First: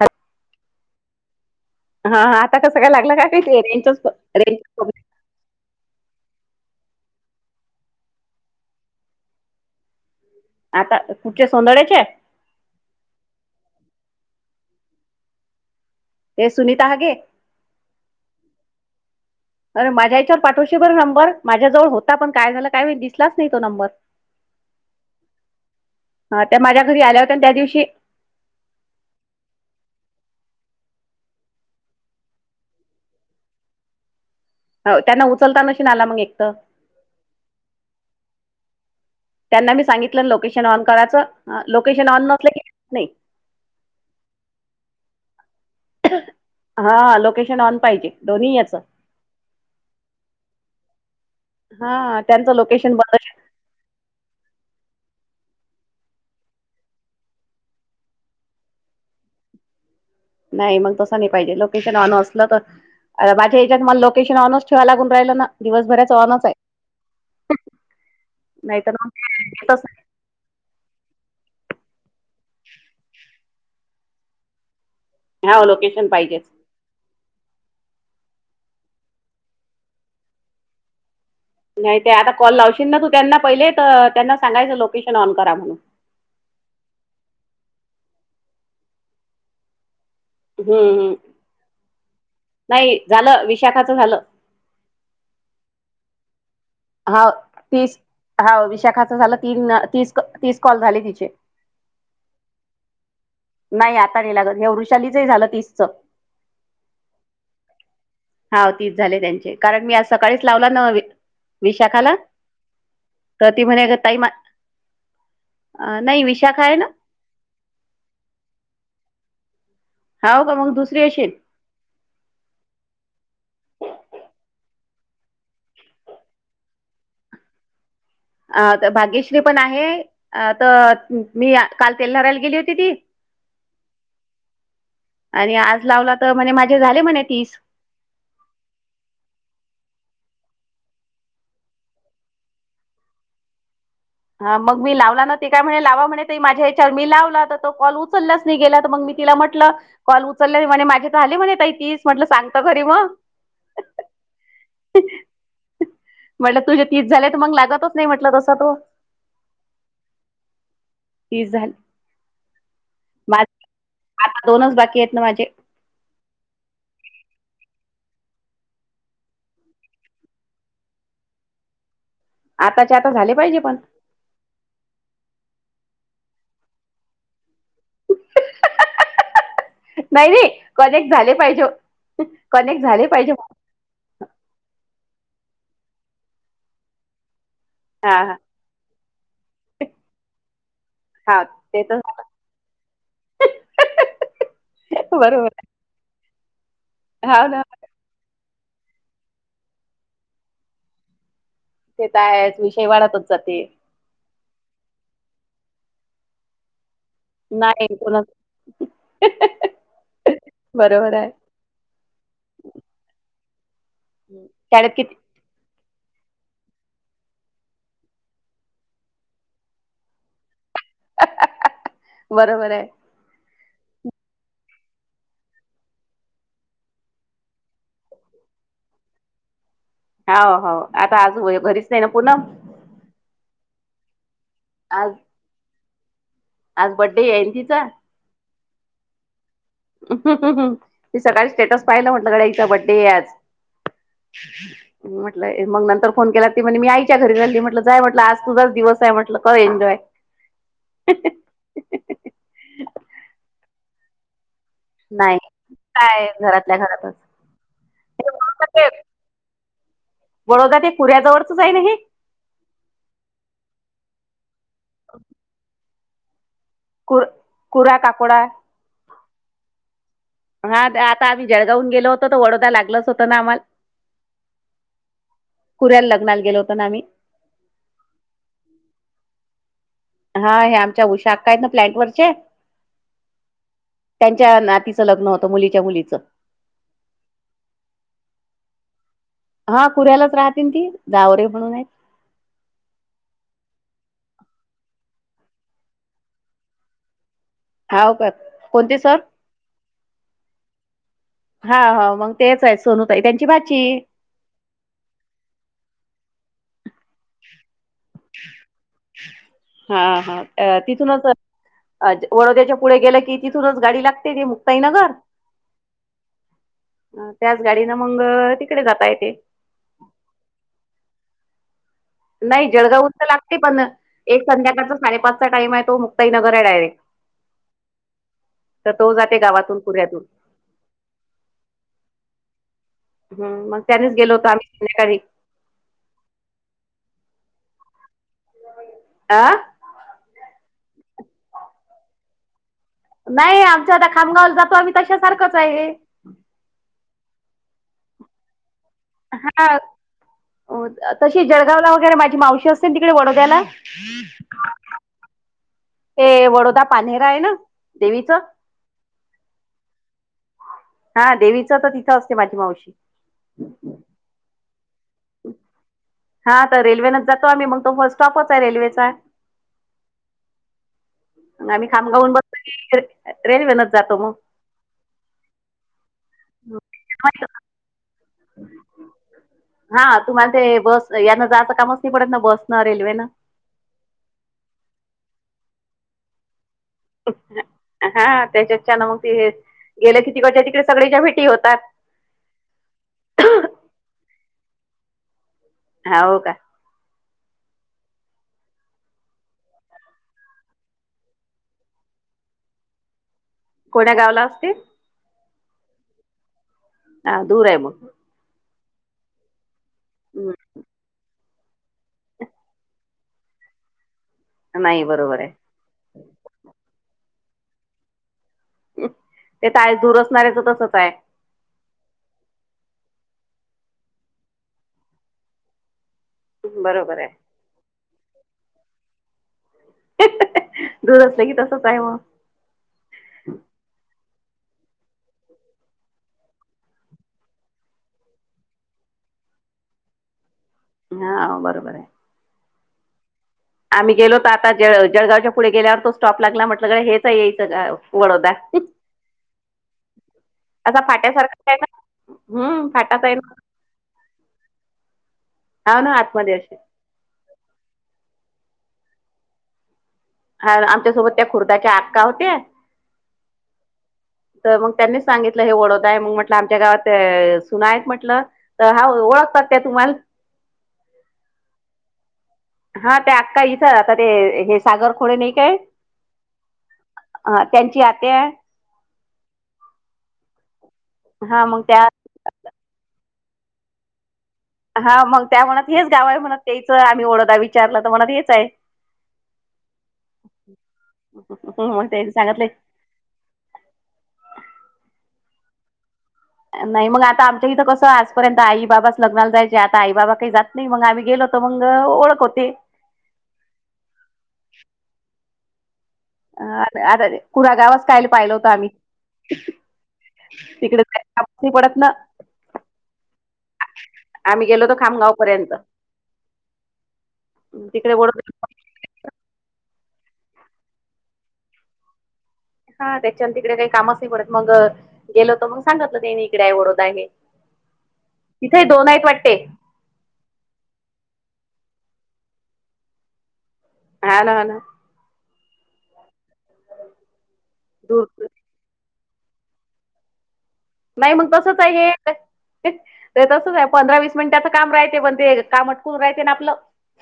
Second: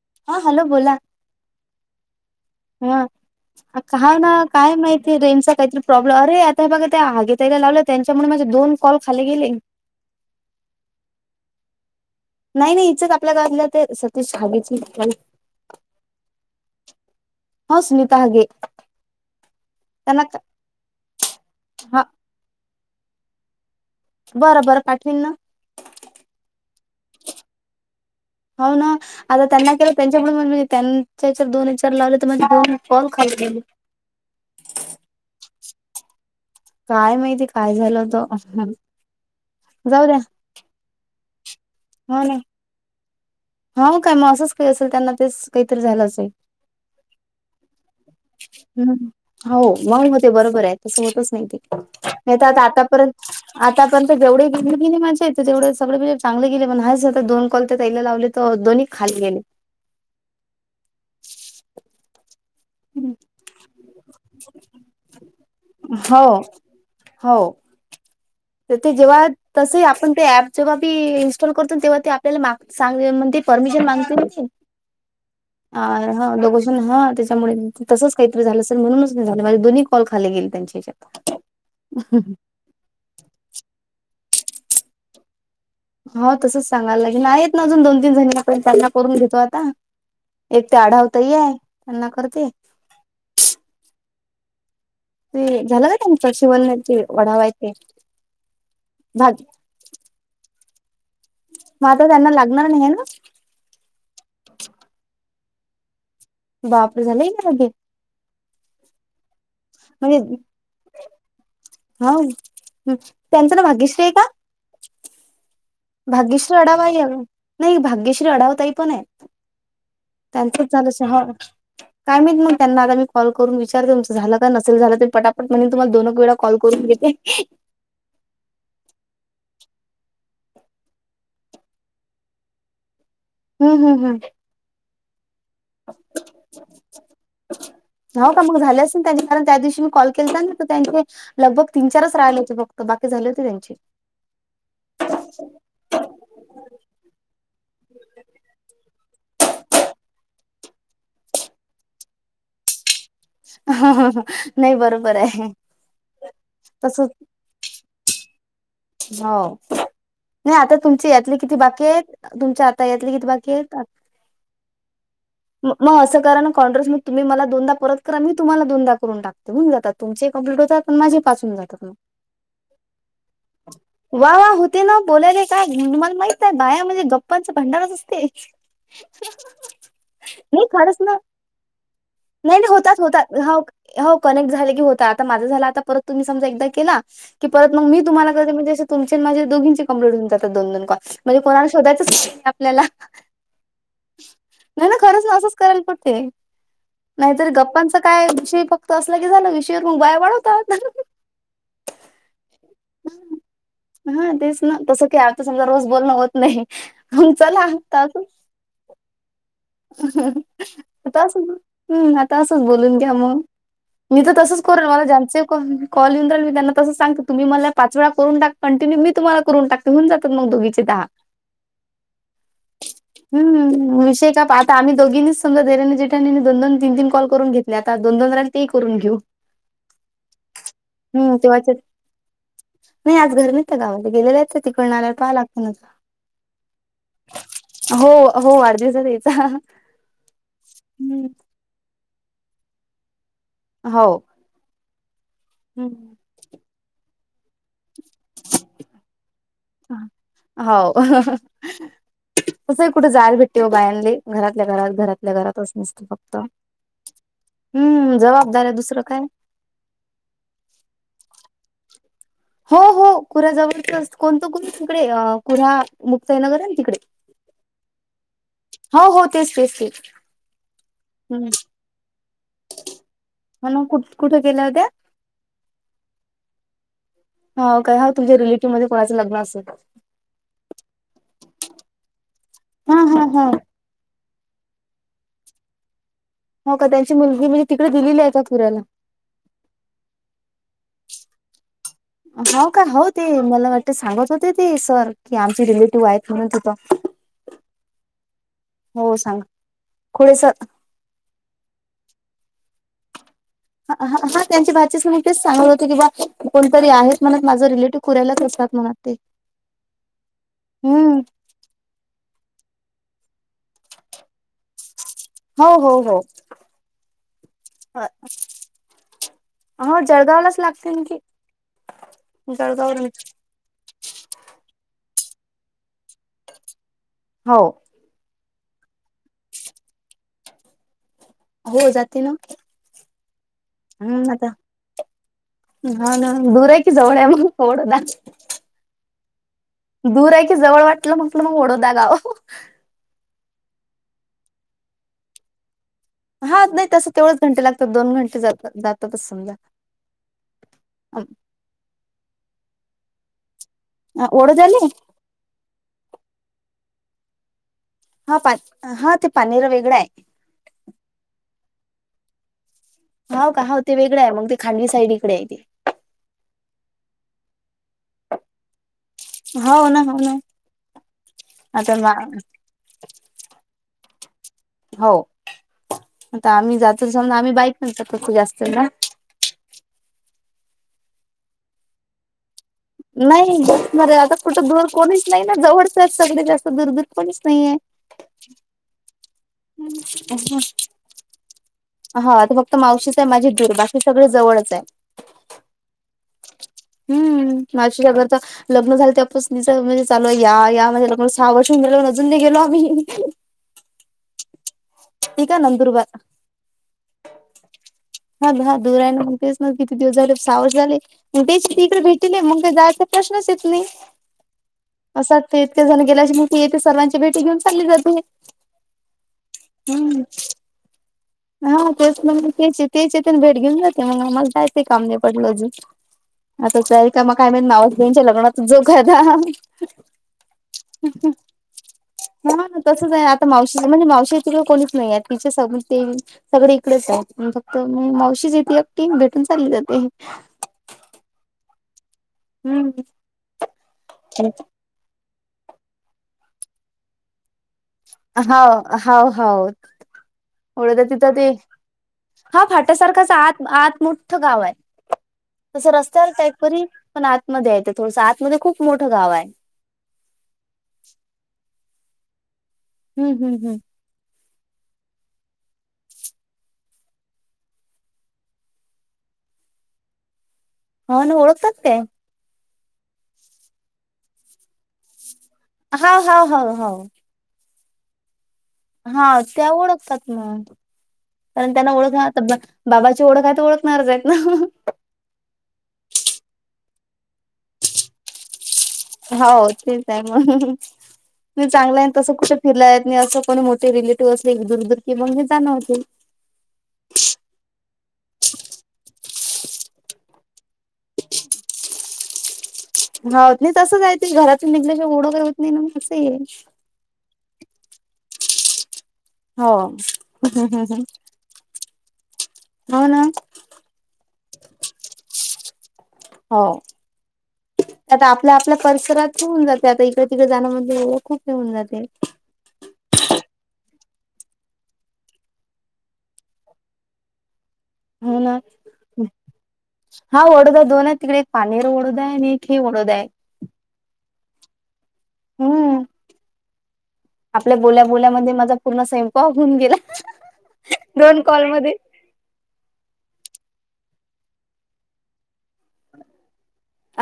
हॅ हा हॅलो बोला. हा हा आता कस काय हा लागलं काय माहिती रेंजचा प्रो हा ना रेंज काय प्रॉब्लेम माहिती रेंजचा काहीतरी प्रॉब्लेम अर आता बघा त्या आगे त्यायला लावलं, त्याच्यामुळे माझे दोन कॉल खाली गेले. आता कुठले सौंदर्यचे? नाही नाही इचच आपल्या गावातले ते सतीश हगीची ते सुनीता हागे हो सुनीता हागे अरे माझ्या त्यांना याच्यावर पाठवशी नंबर माझ्याजवळ हा होता, पण काय झाला काही दिसलाच नाही तो नंबर. बरं, बरं, पाठवीन ना. हा त्या माझ्या घरी आल्या होत्या, त्या दिवशी हो, ना आता त्यांना केलं त्यांच्या पुढ मग त्यांच्याच्या दोन एचार लावले तर माझे, दोन कॉल खाली गेले. हो त्यांना उचलता नशीन आला मग एकत काय माहिती काय झालं होतं. त्यांना मी जाऊ द्या सांगितलं लोकेशन ऑन करायचं, लोकेशन हो ऑन ना नसलं की नाही हो काय मग असंच काही असेल, त्यांना ते काहीतरी झाल असेल हा लोकेशन ऑन पाहिजे दोन्ही याचं हम्. हो, मग होते बरोबर आहे तसं होतच नाही ते हा नाही तर त्यांचं आता लोकेशन आतापर्यंत, बंद असेल- आता पर्यंत जेवढे गेले कणी माझे तेवढे सगळे म्हणजे चांगले गेले, पण हाय सध्या दोन कॉल त्या ताईला लावले त दोन्ही खाली गेले. नाही मग तसं नाही पाहिजे. लोकेशन अ असलं तर अ, बाकी या्याच्यात मला लोकेशन ऑनच ठेवा लागून राहिल, ना दिवसभराच हो ऑनच आहे. हो नाहीत [unintelligible] प जेव्हा मी इन्स्टॉल करतो, तेव्हा ते आपल्याला मागांग म्हणज. [unintelligible] परमिशन मागते ते हो लोकेशन पाहिजेच. लोकेशन त्यामुळे तसच काहीतरी झालं असेल म्हणून झालं माझे दोन्ही कॉल खाली गेले त्यांच्या हच्यात नाही ते आता कॉल लावशील ना, तू त्यांना पहिले तर त्यांना सांगायचं, लोकेशन ऑन करा म्हणून हो तसंच सांगायला लागेल, ना आहेत येत ना अजून दोन तीन जणी आपण त्यांना, करून घेतो, आता एक ते हम्म हम्म आढावताईआहे, त्यांना करते. नाही झालं. विशाखाचं झालं. ते झालं नाही काय शिवलने हा तीस हा विशाखाच झालं, भाजी तीन ती तीस कॉल झाली तिचे - म, आता त्त्यांना लागणार नाही ना नाही आता नाही लागत, हे वृषालीचही झालं तिसचं. बापर झालाय, का मागे हा तीस झाले त्यांचे कारण मी आज म्हणजे सकाळीच लावला न हा तर त्यांच ती नाव म्हणे "अगं भाग्यश्री आहे, ताई का मा-" अं, नाही भाग्यश्री विशाखा आहे ना अडावा नाही, भाग्यश्री अडावा ताईपण आहे. हाव का त्यांचंच मग दुसरी झालं हा, अशील. काय नाहीत मग त्यांना आता मी कॉल करून विचारते. तुमं झालं का नसेल झालं ते पटापट म्हण तुमला दो वेळा कॉल करूनग्यत ते [unintelligible] अ तर भाग्यश्री पण आहे अ, तर मी, काल तेल्हाराला गेली होती, ती हम्म, हम्, हम् आणि आज लावला तर म्हणे, माझे झाले, म्हणे, तीस. हो का मग झाले, अस ना त्यां कारण त्या दिवशी मी कॉल केले, ना तर त्यांचे, लग बग तीन चारच राहिला, ते बघत बाकी झाली होती, त्यांची हा मग मी लावला, ना ते काय म्हणे लावा म्हणे ताई माझ्या याच्यावर मी लावला तर तो कॉल उचललाच नाही गेला, तर मग म तिला म्हटलं कॉल उचलले म्हणे, माझे तर आले म्हणे त तीच म्हटलं सांगत खरी मग नाही बरोबर आहे म्हटलं तुझ्या तीस तसच झालंय, तर मग लागत हो नाही म्हटलं तसं तो हो नाही आता तुमची यातली तीस किती झाले. बाकी आहेत तुमच्या आता यातली किती माझे बाकी आहेत. आता दोनच बाकी आहेत ना माझे, मगं अस करा ना [unintelligible] मग तुम्ही मला दोनदा परत करा मी तुम्हाला दोनदा करून टकत हून जातात तुमचे कंप्लीट होतात माझे पाच होऊन जातात मग आताच्या आता झाले पाहिजे पण वा वा होते ना बोलायला, काय तुमला माहित आहे बाया म्हणजे गप्पांच भंडारच असते. नाही खरंच ना कनेक्ट झाले पाहिजे नाही, नाही कनेक्ट होतात, झाले होतात पाहिजे हा हो कनेक्ट झाले की होता आता माझा झाला आता परत तुम्ही समजा एकदा केला की परत मग मी हा तुम्हाला हा ते म्हणजे तुमचे आणि माझे दोघीचे कंप्लेट होऊ जातात दो दोन कॉल म्हणजे हा कोणाला ते तर शोधयचच नाही आपल्याला नाही ना खरंच ना बरोबर असंच करायला बघते [unintelligible] हाव नाहीतरी ना. गप्पांचा काय विषय फक्त असलं की झालं विषयावर बाय वाढवतात तेेत आहेच विषयी वाढतच जाते. हा तेच ना, तसं काय आता समजा रोज बोलणं होत नाही. मग चला नाही आता असंच कोणाच आता अस, हम् आता असंच बोलून घ्या मग मी तर तसच करुन शाळेत मला किती ज्यांचे [unintelligible] कॉल येऊन राहिले त्यांना तसंच सांगते तुम्ही मला पाच वेळा करून टाक कॉन्टिन्यू, मी तुम्हाला करून टाक होऊन जातात मग दोघींचे दहा. बरोबर हाय हम्म, विषय का पहा आता आम्ही दोघीनीच समजा देवरानी -जेठानीन दोन -दोन, तीन- तीन कॉल करून घेतले, आता दोन, दोन राहिले तेही करून घेऊ. आव हो, आता हम्म आज तेव्हाच भरीत नाही ना पुनम? नाही आज घर नाही गावात, गेलेले त्या तिकडन आज आल्यावर पाहा लागत ना आता. आज बड्डे हेय ना तिचा? हो वाढदिवस हाय [unintelligible] मी सकाळी स्टेटस पाहिलं म्हटलं हिचा बड्डेय आज हो म्हटलं मग नंतर हम्म. फोन केला, ती म्हणे मी आईच्या घरी चाली म्हटलं जाय म्हटलं आज तुझाच दिवसाय म्हटलं. कर एन्जॉय तसं ही कुठे जयाला भेटते बायांले लई, घरातल्या घरात घरातल्या नाही घरातच अस नुसतं काय फक्त, घरातल्या घरातच. हम्म हे बडोदा जबाबदाऱ्या ते दुसरं काय. बडोदा ते कुऱ्याजवळच हाय ना हे? हो हो कुऱ्याजवळच कोणत कोण तिकडे, कुऱ्हा मुक्ताईनगर आहे ना तिकडे. कुर, कुऱ्या काकोडा हो हो तेच तेच तेच हा आता आम्ही हम्म जळगाव हून गेलो होतो त वडोदा लागलच होतं ना आम्हाल. कुठ कुठ गेल्या होत्या? कुऱ्या लग्नाला गेलो होत ना आम्ही हाव का हा तुझ्या रिलेटिव्ह मध्ये कोणाचं लग्न असल. हा ह्या आमच्या उशा अक्का आहेत फ्लॅट वरचे हा हा हा त्यांच्या नातीचं लग्न होतं, मुलीच्या मुलीच. हो का त्यांची मुलगी म्हणजे तिकड दिलेली हाय का कुऱ्याला? हा कुऱ्यालाच राहते न ती, जावरे म्हणून आहेत. हो का हो ते मला वाटत सांगत होते ते सर, की आमचे रिलेटिव्ह आहेत म्हणून तिथं [unintelligible] हाव का कोणती सर? कोळी सर हा हाव मग तेच [unintelligible] सोनू ताई त्यांची भाची. ह हा त्यांची भाचीच मग त्येच सांगत होते की बा, कोणतरी आहेत म्हणत माझं रिलेटिव्ह कुऱ्यालाच असतात म्हणालतीत हा हा अ, हम्म तिथूनच अ, वडोदयाच्या पुढे गेलं की, तिथूनच गाडी लागते ते मग साईनगर, हो हो हो. त्याच गाडीन मंग तिकडे जाता येते. हो जळगावलाच लागते न ते. नाही जळगावहुन तर लागते पण, एक संध्याकाळचा साडेपाचचा टाइम हाय, तो मुक्ताईनगर आहे डायरेक्ट. हो तर तो जाते, गावातून कुऱ्यातून. हो जाते ना हम्, मग त्यानेच हम्म गेलो आता होतो आम्ही संध्याकाळी. हा ना दूर आहे कि जवळ आहे मग [unintelligible] ना. आ. दूर आहे की जवळ वाटलं म्हटलं मग बडोदा गाव? नाही आमच्या आता खामगावला जातो आम्ही तश्या सारखंच आहे हे. हा नाही तस तेवढंच घंटे लागतात दोन घंटे जातात जात जातातच समजा हा अह तशी जळगावला वगैरे माझी मावशी असते तिकडे वडोद्याला. अ वडोद्याले ते वडोदा पानेहेरा आहे ना. हा देवीचं फात हा ते पानहेरा वेगळं आहे. हा देवीचं तर तिथं असते माझी मावशी हाव का हो ते वेगळं आहे मग ते खांडवी साईड इकडे आहे ते. हा तर रेल्वनंतर तो आम्ही म्हणतो बसस्टॉपच आहे रेल्वेचा हो ना हो ना म आम्ही आता मा खामगावून बसत रेल्वेनच जातो मग हो आता आम्ही जातो समज आम्ही बाईक न जातो खूप जास्त ना हा तुम्हाला ते बस यान जायचं कामच नाही पडत ना बस. नाही [unintelligible] आता कुठं दूर कोणीच नाही ना जवळच आहेत सगळे जास्त दुरबीर हा त्याच्यातच्यान मग ते गेलं की तिकडच्या तिकडे सगळेच्या भेटी होतात. हा आता फक्त मावशीच आहे माझी दुर बाकी सगळे जवळच आहे. हाव का. हम्म मावशीच घर तर लग्न झालं त्यापासच म चालू आहे या या माझ्या लग्न सहा वर्ष होऊन गेले पण अजून नाही गेलो आम्ही कोण्या गावला असती? ते का नंदुरबार हा दूर आहे मग. हा हा दूर आहे ना मग तेच ना किती दिवस झाले सहा हम्म वर्ष झाले तेच तिकडे भेटले मग. ते जायचा प्रश्नच येत नाही नाही अस बरोबर आहे. ते ते झाल गेल्या वर्षी ती येते सर्वांची भेटी घेऊन चालली जाते. ते काय दूर हम्म. असणाऱ्याच तसच आहे. हा तेच ना तेचे तेच पण भेट घेऊन जाते मग आम्हाला जायचं काम नाही पडलं अजून आता बरोबर आहे [unintelligible] काय मावसबहिणीच्या लग्नात जोग आहे का दूर असते की तसच आहे मग. हो ना तसंच आहे आता मावशीच म्हणजे मावशी तिकडे कोणीच नाही आहे तिचे सग ते सगळे इकडेच आहे फक्त मावशीच तिथे एकटी भेटून चालली जाते. हा बरोबर आहे. हम्म. आम्ही गेलोत आता जळ जळगावच्या पुढे गेल्यावर तो स्टॉप लागला म्हटलं ग हेच आहे ग हीच गाव. वडोदा. हाव हाव हाव. असा [unintelligible] तिथं ते फाट्यासारखाच आहे ना हा हम्म फाट्या फाटाच सारखाच आहे ना आत आत मोठं गाव आहे. तसं हाव ना रस्त्यावर आतमध्ये असे. टाईपरी पण आतमध्ये आहे ते थोडसं आतमध्ये खूप मोठं गाव आहे. हा आमच्यासोबत त्या खुर्दाच्या आक्का होत्या. हम्म हम्म हम्म. तर मग त्यांनीच सांगितलं हे वडोदा आहे म म्हटलं आमच्या गावात सुना आहेत म्हटलं. तर हा ओळखतात त्या तुम्हाला. हो न ओळखतेत ते. हा ते आक्का इथं आता ते हे सागर खोडे नाही काय? हा हा ह हम. ह त्यांची आत्या हा त्या ओळखतात म्हण हा कारण मग त्यांना त्या ओळखणार बाबाची ओळख हाय तर ओळखणारच आहेत ना. हा मग त्या म्हणत हेच गाव आहे म्हणत तेच आम्ही ओळदा विचारलं तर म्हणत हेच आहे. हो तेच आहे मग मी चांगलं मग आहे त्यांनी तसं कुठ सांगितले फिरलंय जात म असं पण मोठे रिलेटिव्ह असले दुरदुर की मग जाणं होते. नाही मग आता आमच्या इथं कसं आजपर्यंत आई बाबाच लग्नाला जायचे आता आई बाबा काही जात नाही मग आम्ही गेलो तर मग ओळख होते. होत नाही तसंचय ते घरातून निघल्या शिवाय ओळख होत नाही मग असं आहे. अरे अरे कुरा गावच काहील पाहिलं होतं आम्ही. हो तिकडे जायला कामच नाही पडत ना हो ना. आम्ही गेलो होतो खामगाव पर्यंत हो. तिकडे आता आपल्या आपल्या परिसरात ठेऊन जाते आता इक तिकडे जाण मध्ये ओळख खूप होऊन जाते. हा त्याच्यानंत तिकडे काही कामच नाही पडत मग गेलो तर मग सांगतलं तेनी इकडे आवडत आहे. हो ना. तिथे दोन आहेत वाटते हा ओडोदा आहे दोन आहे तिकडे एक पानीर ओडोदा आहे आणि एक ही ओडोद आहे. [unintelligible] हम्म आपल्या बोल्या दूर बोल्यामध्ये माझा पूर्ण स्वयंपाक होऊन गेला. नाही दोन मग तसच कॉलमध्ये आहे हे. ते तसंच आहे पंधरा वीस मिनिटाचं काम राहते पण ते काम अटकून राहते ना आपलं.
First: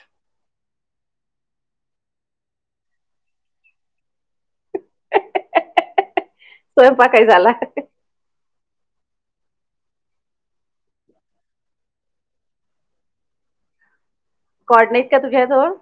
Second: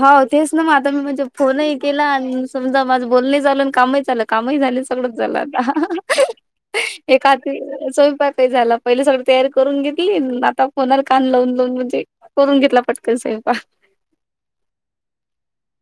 होा तेच ना मग आता मी म्हणजे फोनही केला आणि समजा माझं बोलण झालं आणि कामही झाल. कामही झाले सगळंच झालं आता स्वयंपाक ही एका झाला हाती स्वयंपाक ते झालं पहिले सगळी तयारी करून घेतली आता फोनार कान लावून लावून म्हणजे करून घेतला पटकन सोयपाक. कॉड नाहीत का तुझ्या जवळ?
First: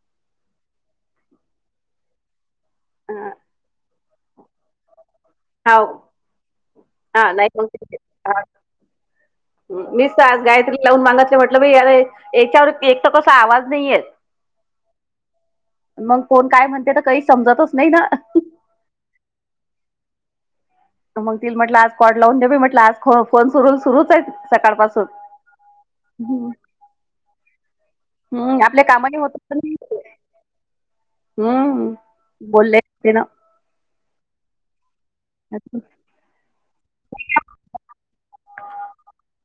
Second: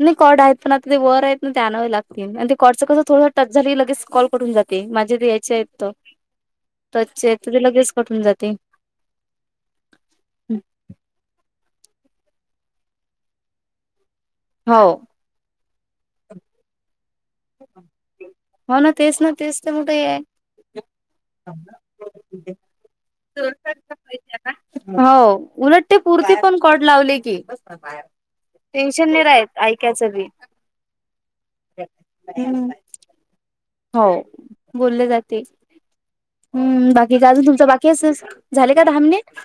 नाही कॉड आहेत पण आता ते वर आहेत ना ते आणावे लागतील आणि ते कॉडचं कसं थोडं टच झाल कि लगेच कॉल करून जात. माझ्या ते यायचे आहेत हाव त तचे हा आहेत नाही त ते मग लगेच कट होवून जाते. मीस आज गायत्री लावून मागतले म्हटलं ब यारे याच्यावर एक तर कसा आवाज नाही येत. हो. मग कोण काय म्हणते तर काही समजतच नाही ना. हो ना तेच ना तेच तर मोठ आहे. मग ति म्हटलं आज कॉड लावून दे म म्हटलं आज फोन सुरू सुरूच आहे सकाळपासून हो उलट ते पुरती हम्म पण कॉड लावले की. हम्म आपल्या टेन्शन कामाही नाही होत राहत ऐकायचं बी हम्म बोलले ते ना. हो बोलले जात ते हम्म बाकी का अजून तुमच बाकी अस झाले का दहा मिनिट?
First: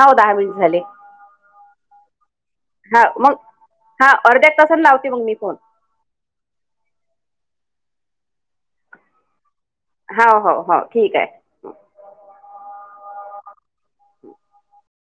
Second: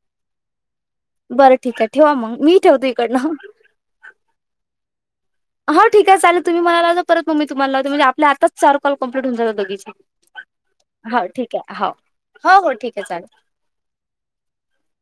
हो दहा मिनिट झाले. बरं ठीक आहे ठेवा मग मी ठेवतो हा इकडनं मग हा अर्ध्या एक तासन लावते मग मी फोन. ह ठिक आहे चाले तुम्ही मला जा परत म तुम्हाला लावते म्हणजे आपले आताच चार कॉल कंम्पप्लेट होऊन जातात दोघींचे. हां, हो हो ठीक आहे. [unintelligible] हो, हो हो ठीक आहे चालेल.